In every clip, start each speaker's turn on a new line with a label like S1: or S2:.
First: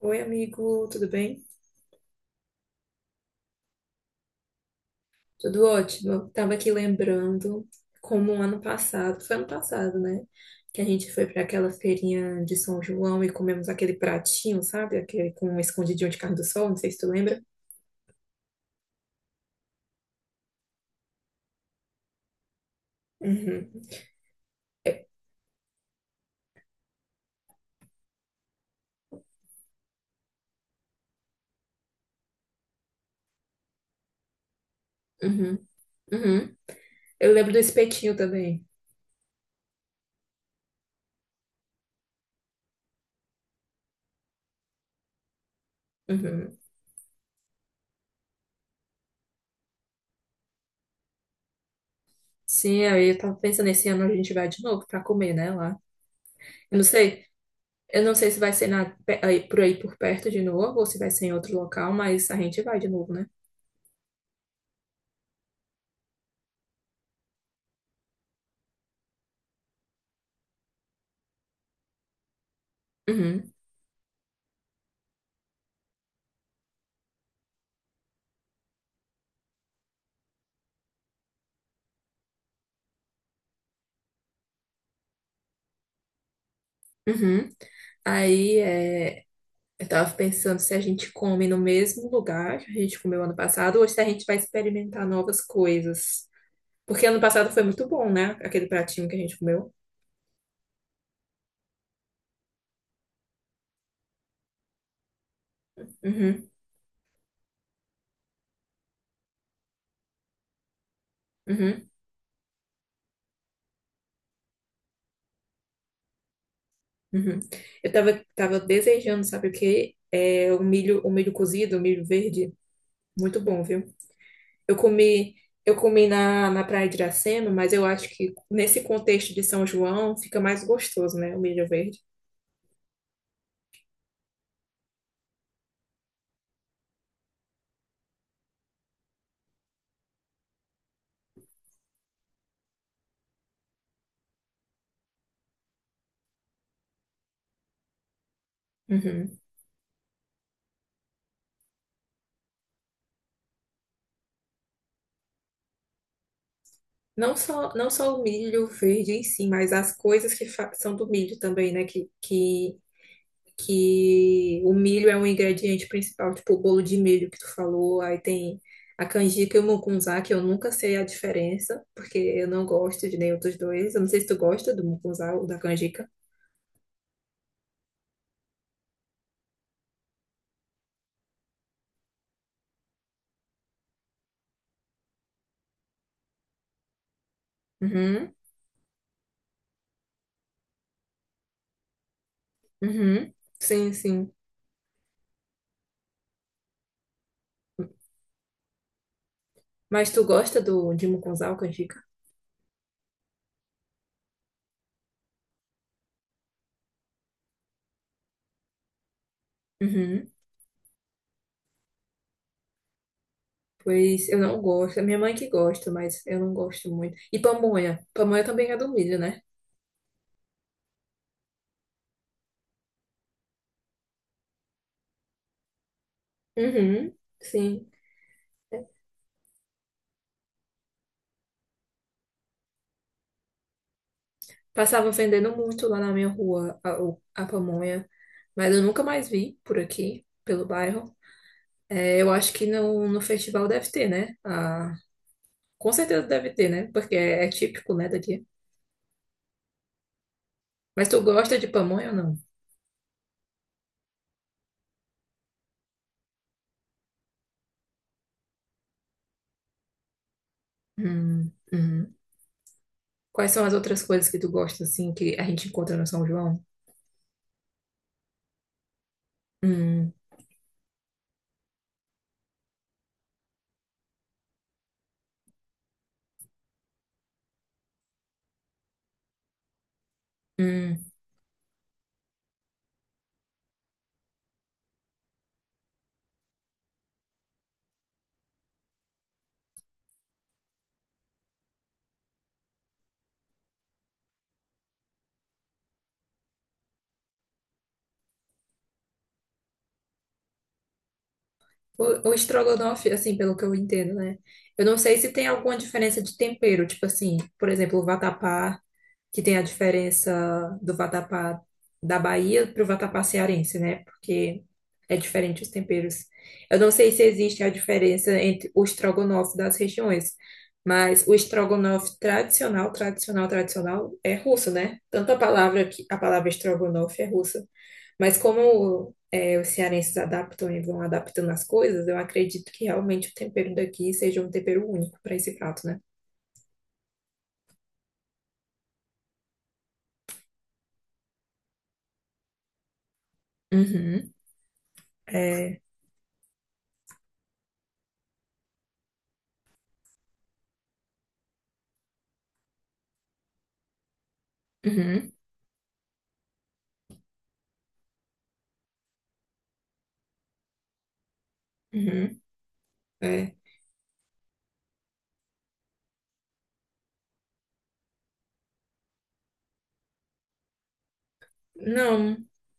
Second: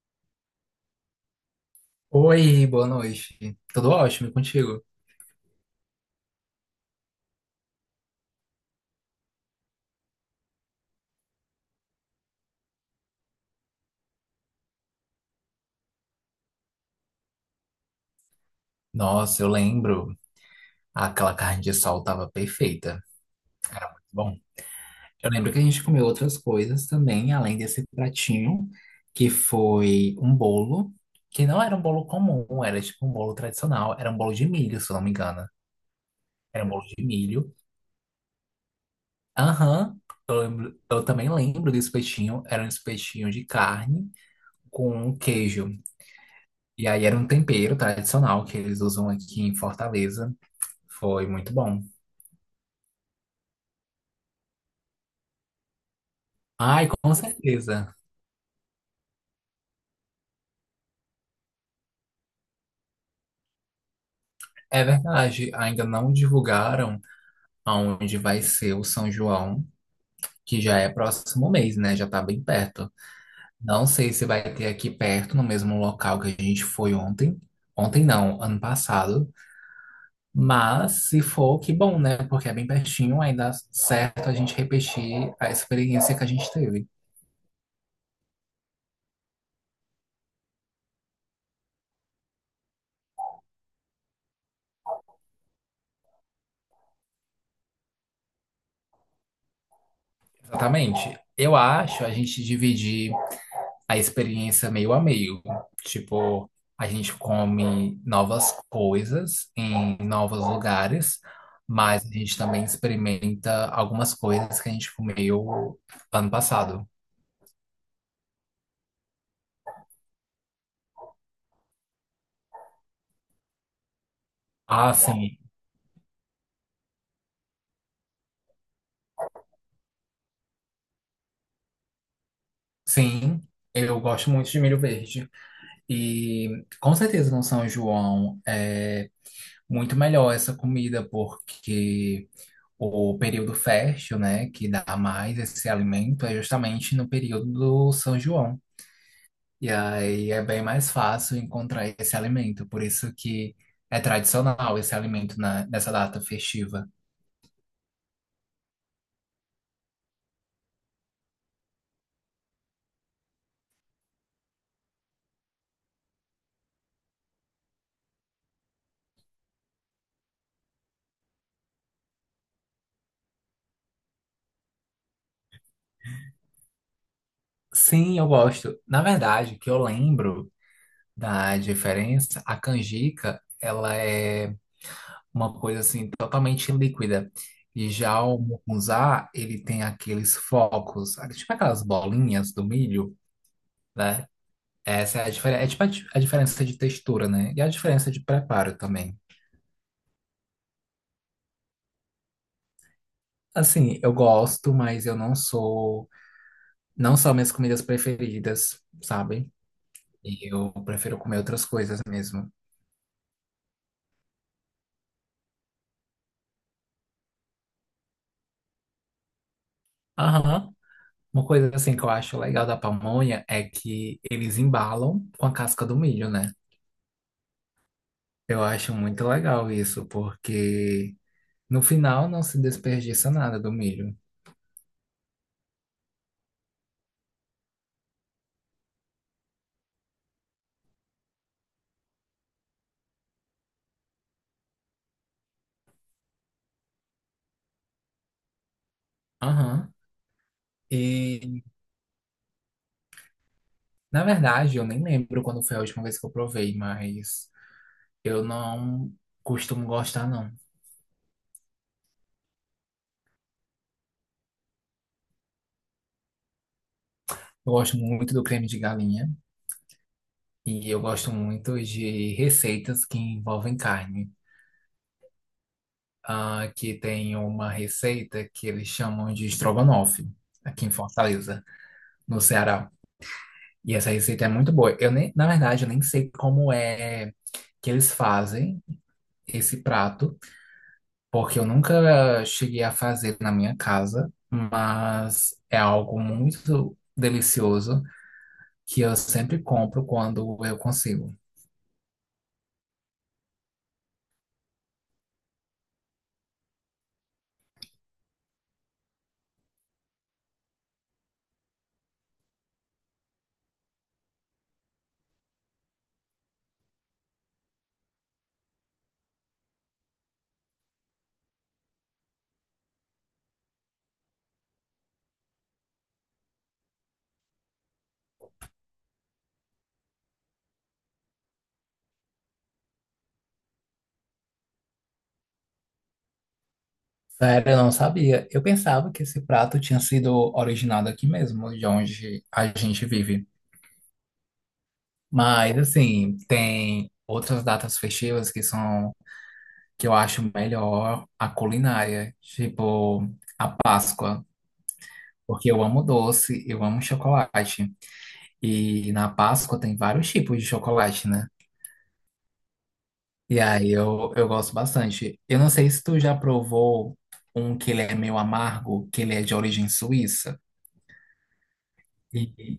S1: Oi, amigo, tudo bem?
S2: Oi, boa noite. Tudo ótimo e contigo?
S1: Tudo ótimo. Tava aqui lembrando como ano passado, foi ano passado, né? Que a gente foi para aquela feirinha de São João e comemos aquele pratinho, sabe? Aquele com um escondidinho de carne do sol, não sei se tu lembra.
S2: Nossa, eu lembro. Aquela carne de sol tava perfeita.
S1: Uhum.
S2: Bom,
S1: É,
S2: eu lembro que a gente comeu outras coisas também, além desse pratinho, que foi um bolo, que não era um bolo comum, era tipo um bolo tradicional, era um bolo de milho, se eu não me engano.
S1: uhum, uhum.
S2: Era um bolo de
S1: Eu lembro
S2: milho.
S1: do espetinho também.
S2: Aham, eu lembro, eu também lembro do espetinho, era um espetinho de carne com queijo.
S1: Uhum.
S2: E aí era um tempero tradicional que eles usam aqui em Fortaleza. Foi muito bom.
S1: Sim, aí eu tava pensando, esse ano a gente vai de novo para comer, né, lá. Eu não
S2: Ai, com
S1: sei,
S2: certeza.
S1: eu não sei se vai ser na, por aí por perto de novo ou se vai ser em outro local, mas a gente vai de novo, né?
S2: É verdade, ainda não divulgaram aonde vai ser o São João, que já é próximo mês, né? Já tá bem perto.
S1: Uhum.
S2: Não sei se vai ter aqui perto, no mesmo local que a gente foi ontem. Ontem não, ano passado. Mas se for, que bom, né? Porque é bem pertinho, ainda dá certo a gente repetir a experiência que a gente teve.
S1: Uhum. Aí é, eu tava pensando se a gente come no mesmo lugar que a gente comeu ano passado ou se a gente vai experimentar novas coisas. Porque ano passado foi muito bom, né? Aquele pratinho que a gente comeu.
S2: Exatamente. Eu acho a gente dividir a experiência meio a meio.
S1: Uhum,
S2: Tipo, a gente come novas coisas em novos lugares,
S1: uhum,
S2: mas a gente também experimenta algumas coisas que a gente comeu ano passado.
S1: uhum. Tava desejando, sabe o quê? O milho cozido, o milho verde. Muito bom, viu? Eu
S2: Ah,
S1: comi,
S2: sim,
S1: eu comi na Praia de Iracema, mas eu acho que nesse contexto de São João fica mais gostoso, né? O milho verde.
S2: sim. Eu gosto muito de milho verde. E com certeza no São João é muito melhor essa comida, porque o período fértil, né, que dá mais esse alimento é justamente no período do São João.
S1: Uhum.
S2: E aí é bem mais fácil encontrar esse alimento, por isso que é tradicional esse alimento nessa data festiva.
S1: Não só o milho verde em si, mas as coisas que são do milho também, né? Que o milho é um ingrediente principal, tipo o bolo de milho que tu falou, aí tem a canjica e o mucunzá, que eu nunca sei a diferença, porque eu não gosto de nenhum dos dois. Eu não sei se tu gosta do mucunzá ou da canjica.
S2: Sim, eu gosto. Na verdade, que eu lembro da diferença, a canjica, ela é uma coisa assim totalmente líquida. E já
S1: Uhum,
S2: o mucunzá, ele tem aqueles focos, tipo aquelas bolinhas do milho,
S1: uhum. Sim,
S2: né?
S1: sim.
S2: Essa é a diferença, é tipo a diferença de textura, né? E a diferença de preparo também.
S1: Mas tu gosta do, de mucunzá ou canjica?
S2: Assim, eu gosto, mas eu não sou. Não são minhas comidas preferidas, sabe?
S1: Uhum.
S2: E eu prefiro comer outras coisas mesmo.
S1: Pois eu não gosto. É minha mãe que gosta, mas eu não gosto muito. E pamonha. Pamonha também é do milho, né?
S2: Aham. Uma coisa assim que eu acho legal da pamonha é que eles embalam com a casca do milho, né?
S1: Uhum, sim.
S2: Eu acho muito legal isso, porque no final não se desperdiça nada do milho.
S1: Passava vendendo muito lá na minha rua a pamonha, mas eu nunca mais vi por aqui, pelo bairro. É, eu acho que no festival deve ter, né? Ah, com certeza deve ter, né? Porque é típico, né, daqui.
S2: Aham.
S1: Mas tu gosta
S2: E,
S1: de pamonha ou não?
S2: na verdade, eu nem lembro quando foi a última vez que eu provei, mas eu não costumo gostar, não.
S1: Uhum. Quais são as outras coisas que tu gosta, assim, que a gente encontra no São João?
S2: Eu gosto muito do creme de galinha.
S1: Hum,
S2: E eu gosto muito de receitas que envolvem carne. Ah, aqui tem uma receita que eles chamam de estrogonofe, aqui em
S1: hum.
S2: Fortaleza, no Ceará. E essa receita é muito boa. Eu nem, na verdade, eu nem sei como é que eles fazem esse prato, porque eu nunca cheguei a fazer na minha casa, mas é algo muito delicioso que eu sempre compro quando eu consigo.
S1: O estrogonofe, assim, pelo que eu entendo, né? Eu não sei se tem alguma diferença de tempero, tipo assim, por exemplo, o vatapá, que tem a diferença do vatapá da Bahia para o vatapá cearense, né? Porque é diferente os temperos. Eu não sei se existe a diferença entre o estrogonofe das regiões, mas o estrogonofe tradicional, tradicional, tradicional é russo, né? Tanto a palavra que a palavra estrogonofe é russa. Mas como é, os cearenses adaptam e vão adaptando as coisas, eu acredito que realmente o tempero daqui seja um tempero único para esse prato, né?
S2: Sério, eu não sabia. Eu pensava que esse prato tinha sido originado aqui mesmo, de onde a gente vive.
S1: Uhum.
S2: Mas,
S1: É.
S2: assim, tem outras datas festivas que são, que eu acho melhor a culinária, tipo a Páscoa,
S1: Uhum.
S2: porque eu amo doce, eu amo chocolate. E na Páscoa tem vários tipos de chocolate, né?
S1: Uhum. É.
S2: E aí eu gosto bastante. Eu não sei se tu já provou um que ele é meio amargo, que ele é de origem suíça.
S1: Não,
S2: E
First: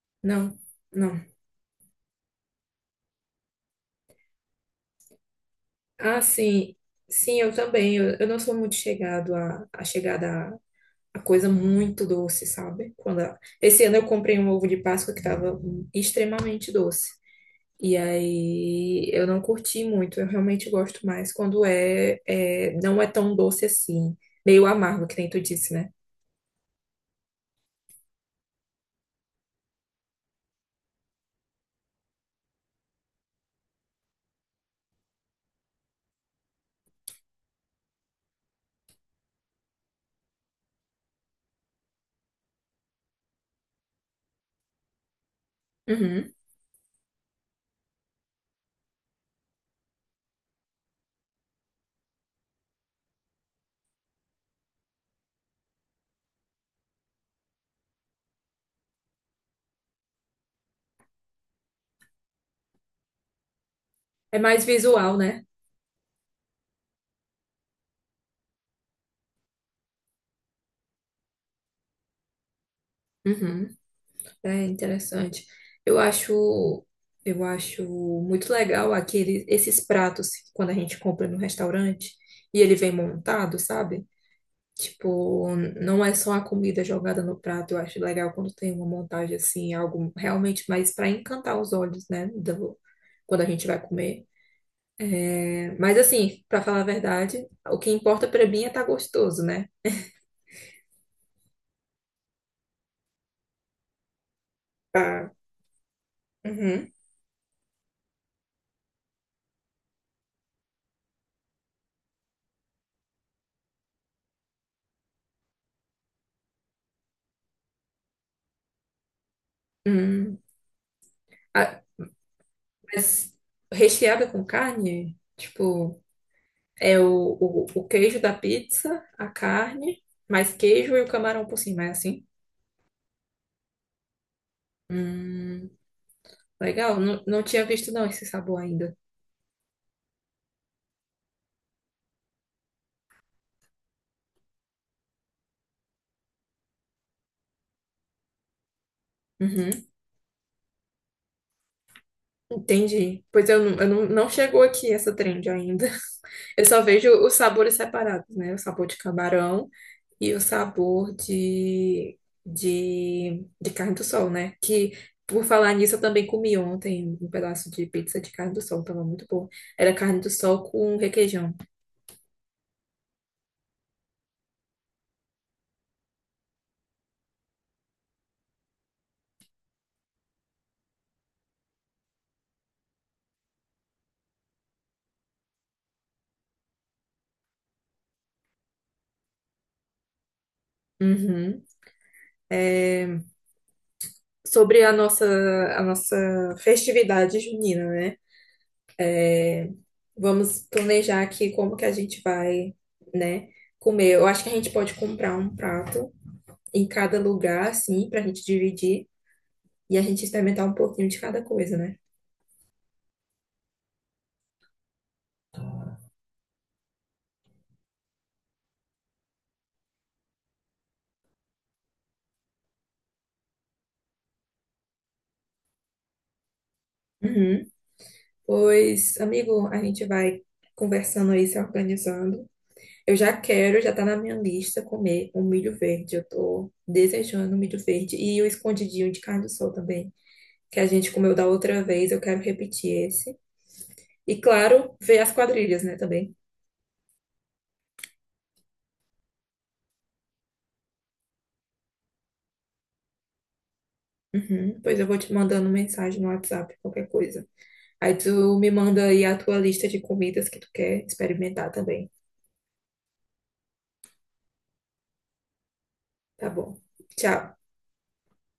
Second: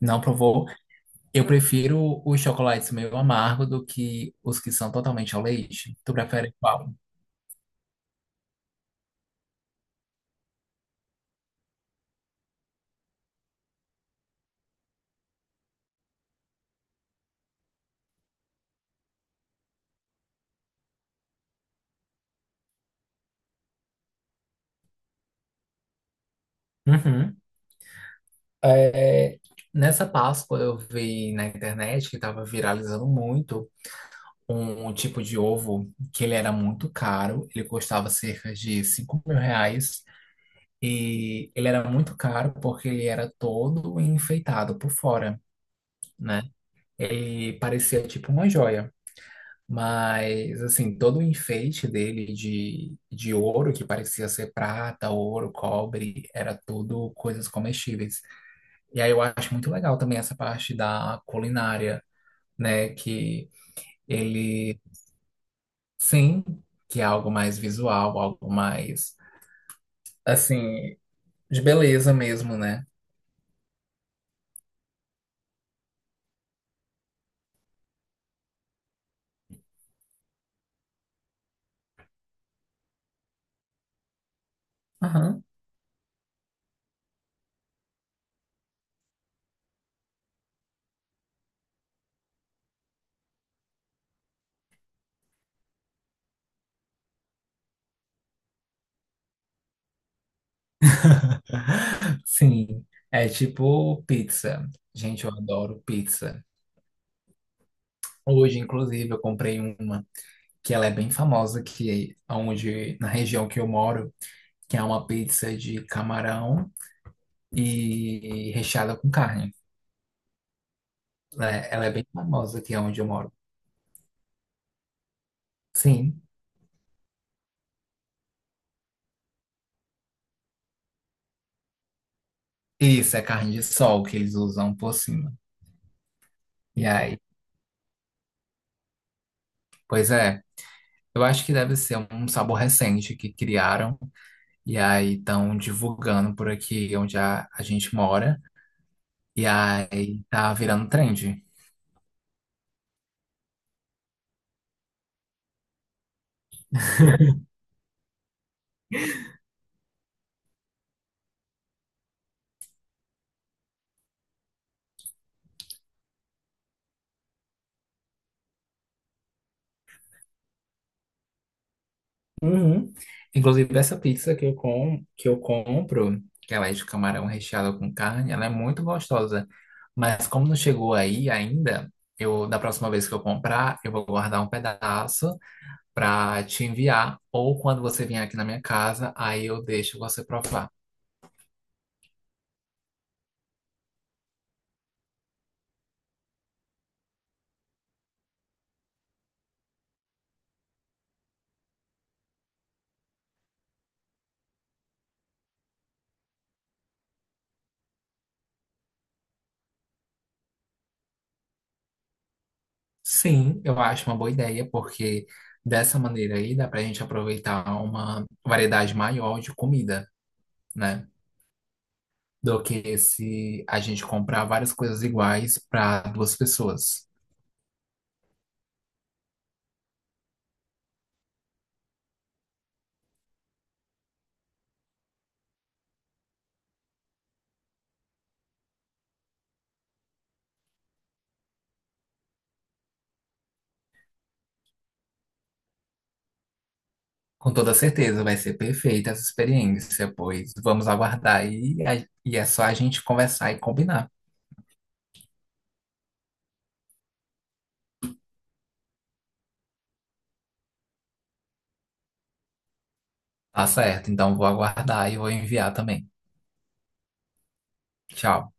S2: não
S1: não,
S2: provou?
S1: não.
S2: Eu prefiro os chocolates meio amargo do que os que são totalmente ao leite. Tu
S1: Ah,
S2: prefere
S1: sim.
S2: qual?
S1: Sim, eu também. Eu não sou muito chegado a coisa muito doce, sabe? Quando esse ano eu comprei um ovo de Páscoa que estava extremamente doce. E aí eu não curti muito, eu realmente gosto mais quando é não é tão doce assim, meio amargo, que nem tu disse, né?
S2: Uhum. É, nessa Páscoa eu vi na internet que estava viralizando muito um tipo de ovo que ele era muito caro. Ele custava cerca de R$ 5.000. E ele era muito caro porque ele era todo enfeitado por fora,
S1: Uhum.
S2: né? Ele parecia tipo uma joia. Mas, assim, todo o enfeite dele de ouro, que parecia ser prata, ouro, cobre, era tudo coisas comestíveis. E aí eu acho muito legal também essa parte da culinária, né? Que
S1: É mais
S2: ele,
S1: visual, né?
S2: sim, que é algo mais visual, algo mais, assim, de beleza mesmo, né?
S1: Uhum. É interessante. Eu acho, eu acho muito legal aquele, esses pratos quando a gente compra no restaurante e ele vem montado, sabe?
S2: Aham.
S1: Tipo, não é só a comida jogada no prato. Eu acho legal quando tem uma montagem assim, algo realmente mais para encantar os olhos, né? Quando a gente vai comer. É, mas assim, para falar a verdade, o que importa para mim é estar gostoso, né?
S2: Sim, é tipo pizza. Gente,
S1: Tá.
S2: eu adoro pizza.
S1: Uhum.
S2: Hoje, inclusive, eu comprei uma que ela é bem famosa, que é onde, na região que eu moro, que é uma pizza de camarão e recheada com carne.
S1: Hum,
S2: Ela é,
S1: a-
S2: ela é bem famosa aqui onde eu moro.
S1: mas recheada com carne, tipo,
S2: Sim,
S1: é o queijo da pizza, a carne, mais queijo e o camarão por cima, é assim?
S2: isso é carne de sol que eles usam por cima.
S1: Hum,
S2: E
S1: legal,
S2: aí,
S1: não, não tinha visto não esse sabor ainda.
S2: pois é, eu acho que deve ser um sabor recente que criaram e aí estão divulgando por aqui onde a gente mora. E
S1: Uhum.
S2: aí tá virando trend.
S1: Entendi. Pois eu não, não chegou aqui essa trend ainda. Eu só vejo os sabores separados, né? O sabor de camarão e o sabor de carne do sol, né? Que, por falar nisso, eu também comi ontem um pedaço de pizza de carne do sol. Tava muito bom. Era carne do sol com requeijão.
S2: Uhum. Inclusive, essa pizza que eu compro, que ela é de camarão recheado com carne, ela é muito gostosa. Mas como não chegou aí ainda, eu da próxima vez que eu comprar, eu vou guardar um pedaço para te enviar. Ou quando você vier aqui na minha casa, aí eu deixo você provar.
S1: Uhum. Sobre a nossa, a nossa festividade junina, né? Vamos planejar aqui como que a gente vai, né, comer. Eu acho que a gente pode comprar um prato em cada lugar, assim, pra gente dividir e a gente experimentar um pouquinho de cada coisa, né?
S2: Sim, eu acho uma boa ideia, porque dessa maneira aí dá pra gente aproveitar uma variedade maior de comida, né? Do que se a gente comprar várias coisas iguais para 2 pessoas.
S1: Uhum. Pois, amigo, a gente vai conversando aí, se organizando. Já tá na minha lista comer um milho verde. Eu tô desejando um milho verde e o escondidinho de carne do sol também, que a gente comeu da outra vez. Eu quero repetir esse. E claro, ver as quadrilhas, né, também.
S2: Com toda certeza vai ser perfeita essa experiência, pois vamos aguardar e, e é só a gente conversar e combinar.
S1: Uhum. Pois eu vou te mandando mensagem no WhatsApp, qualquer coisa. Aí tu me manda aí a tua lista de comidas que tu quer experimentar também.
S2: Tá certo, então vou aguardar e vou enviar também.
S1: Tá bom. Tchau.
S2: Tchau.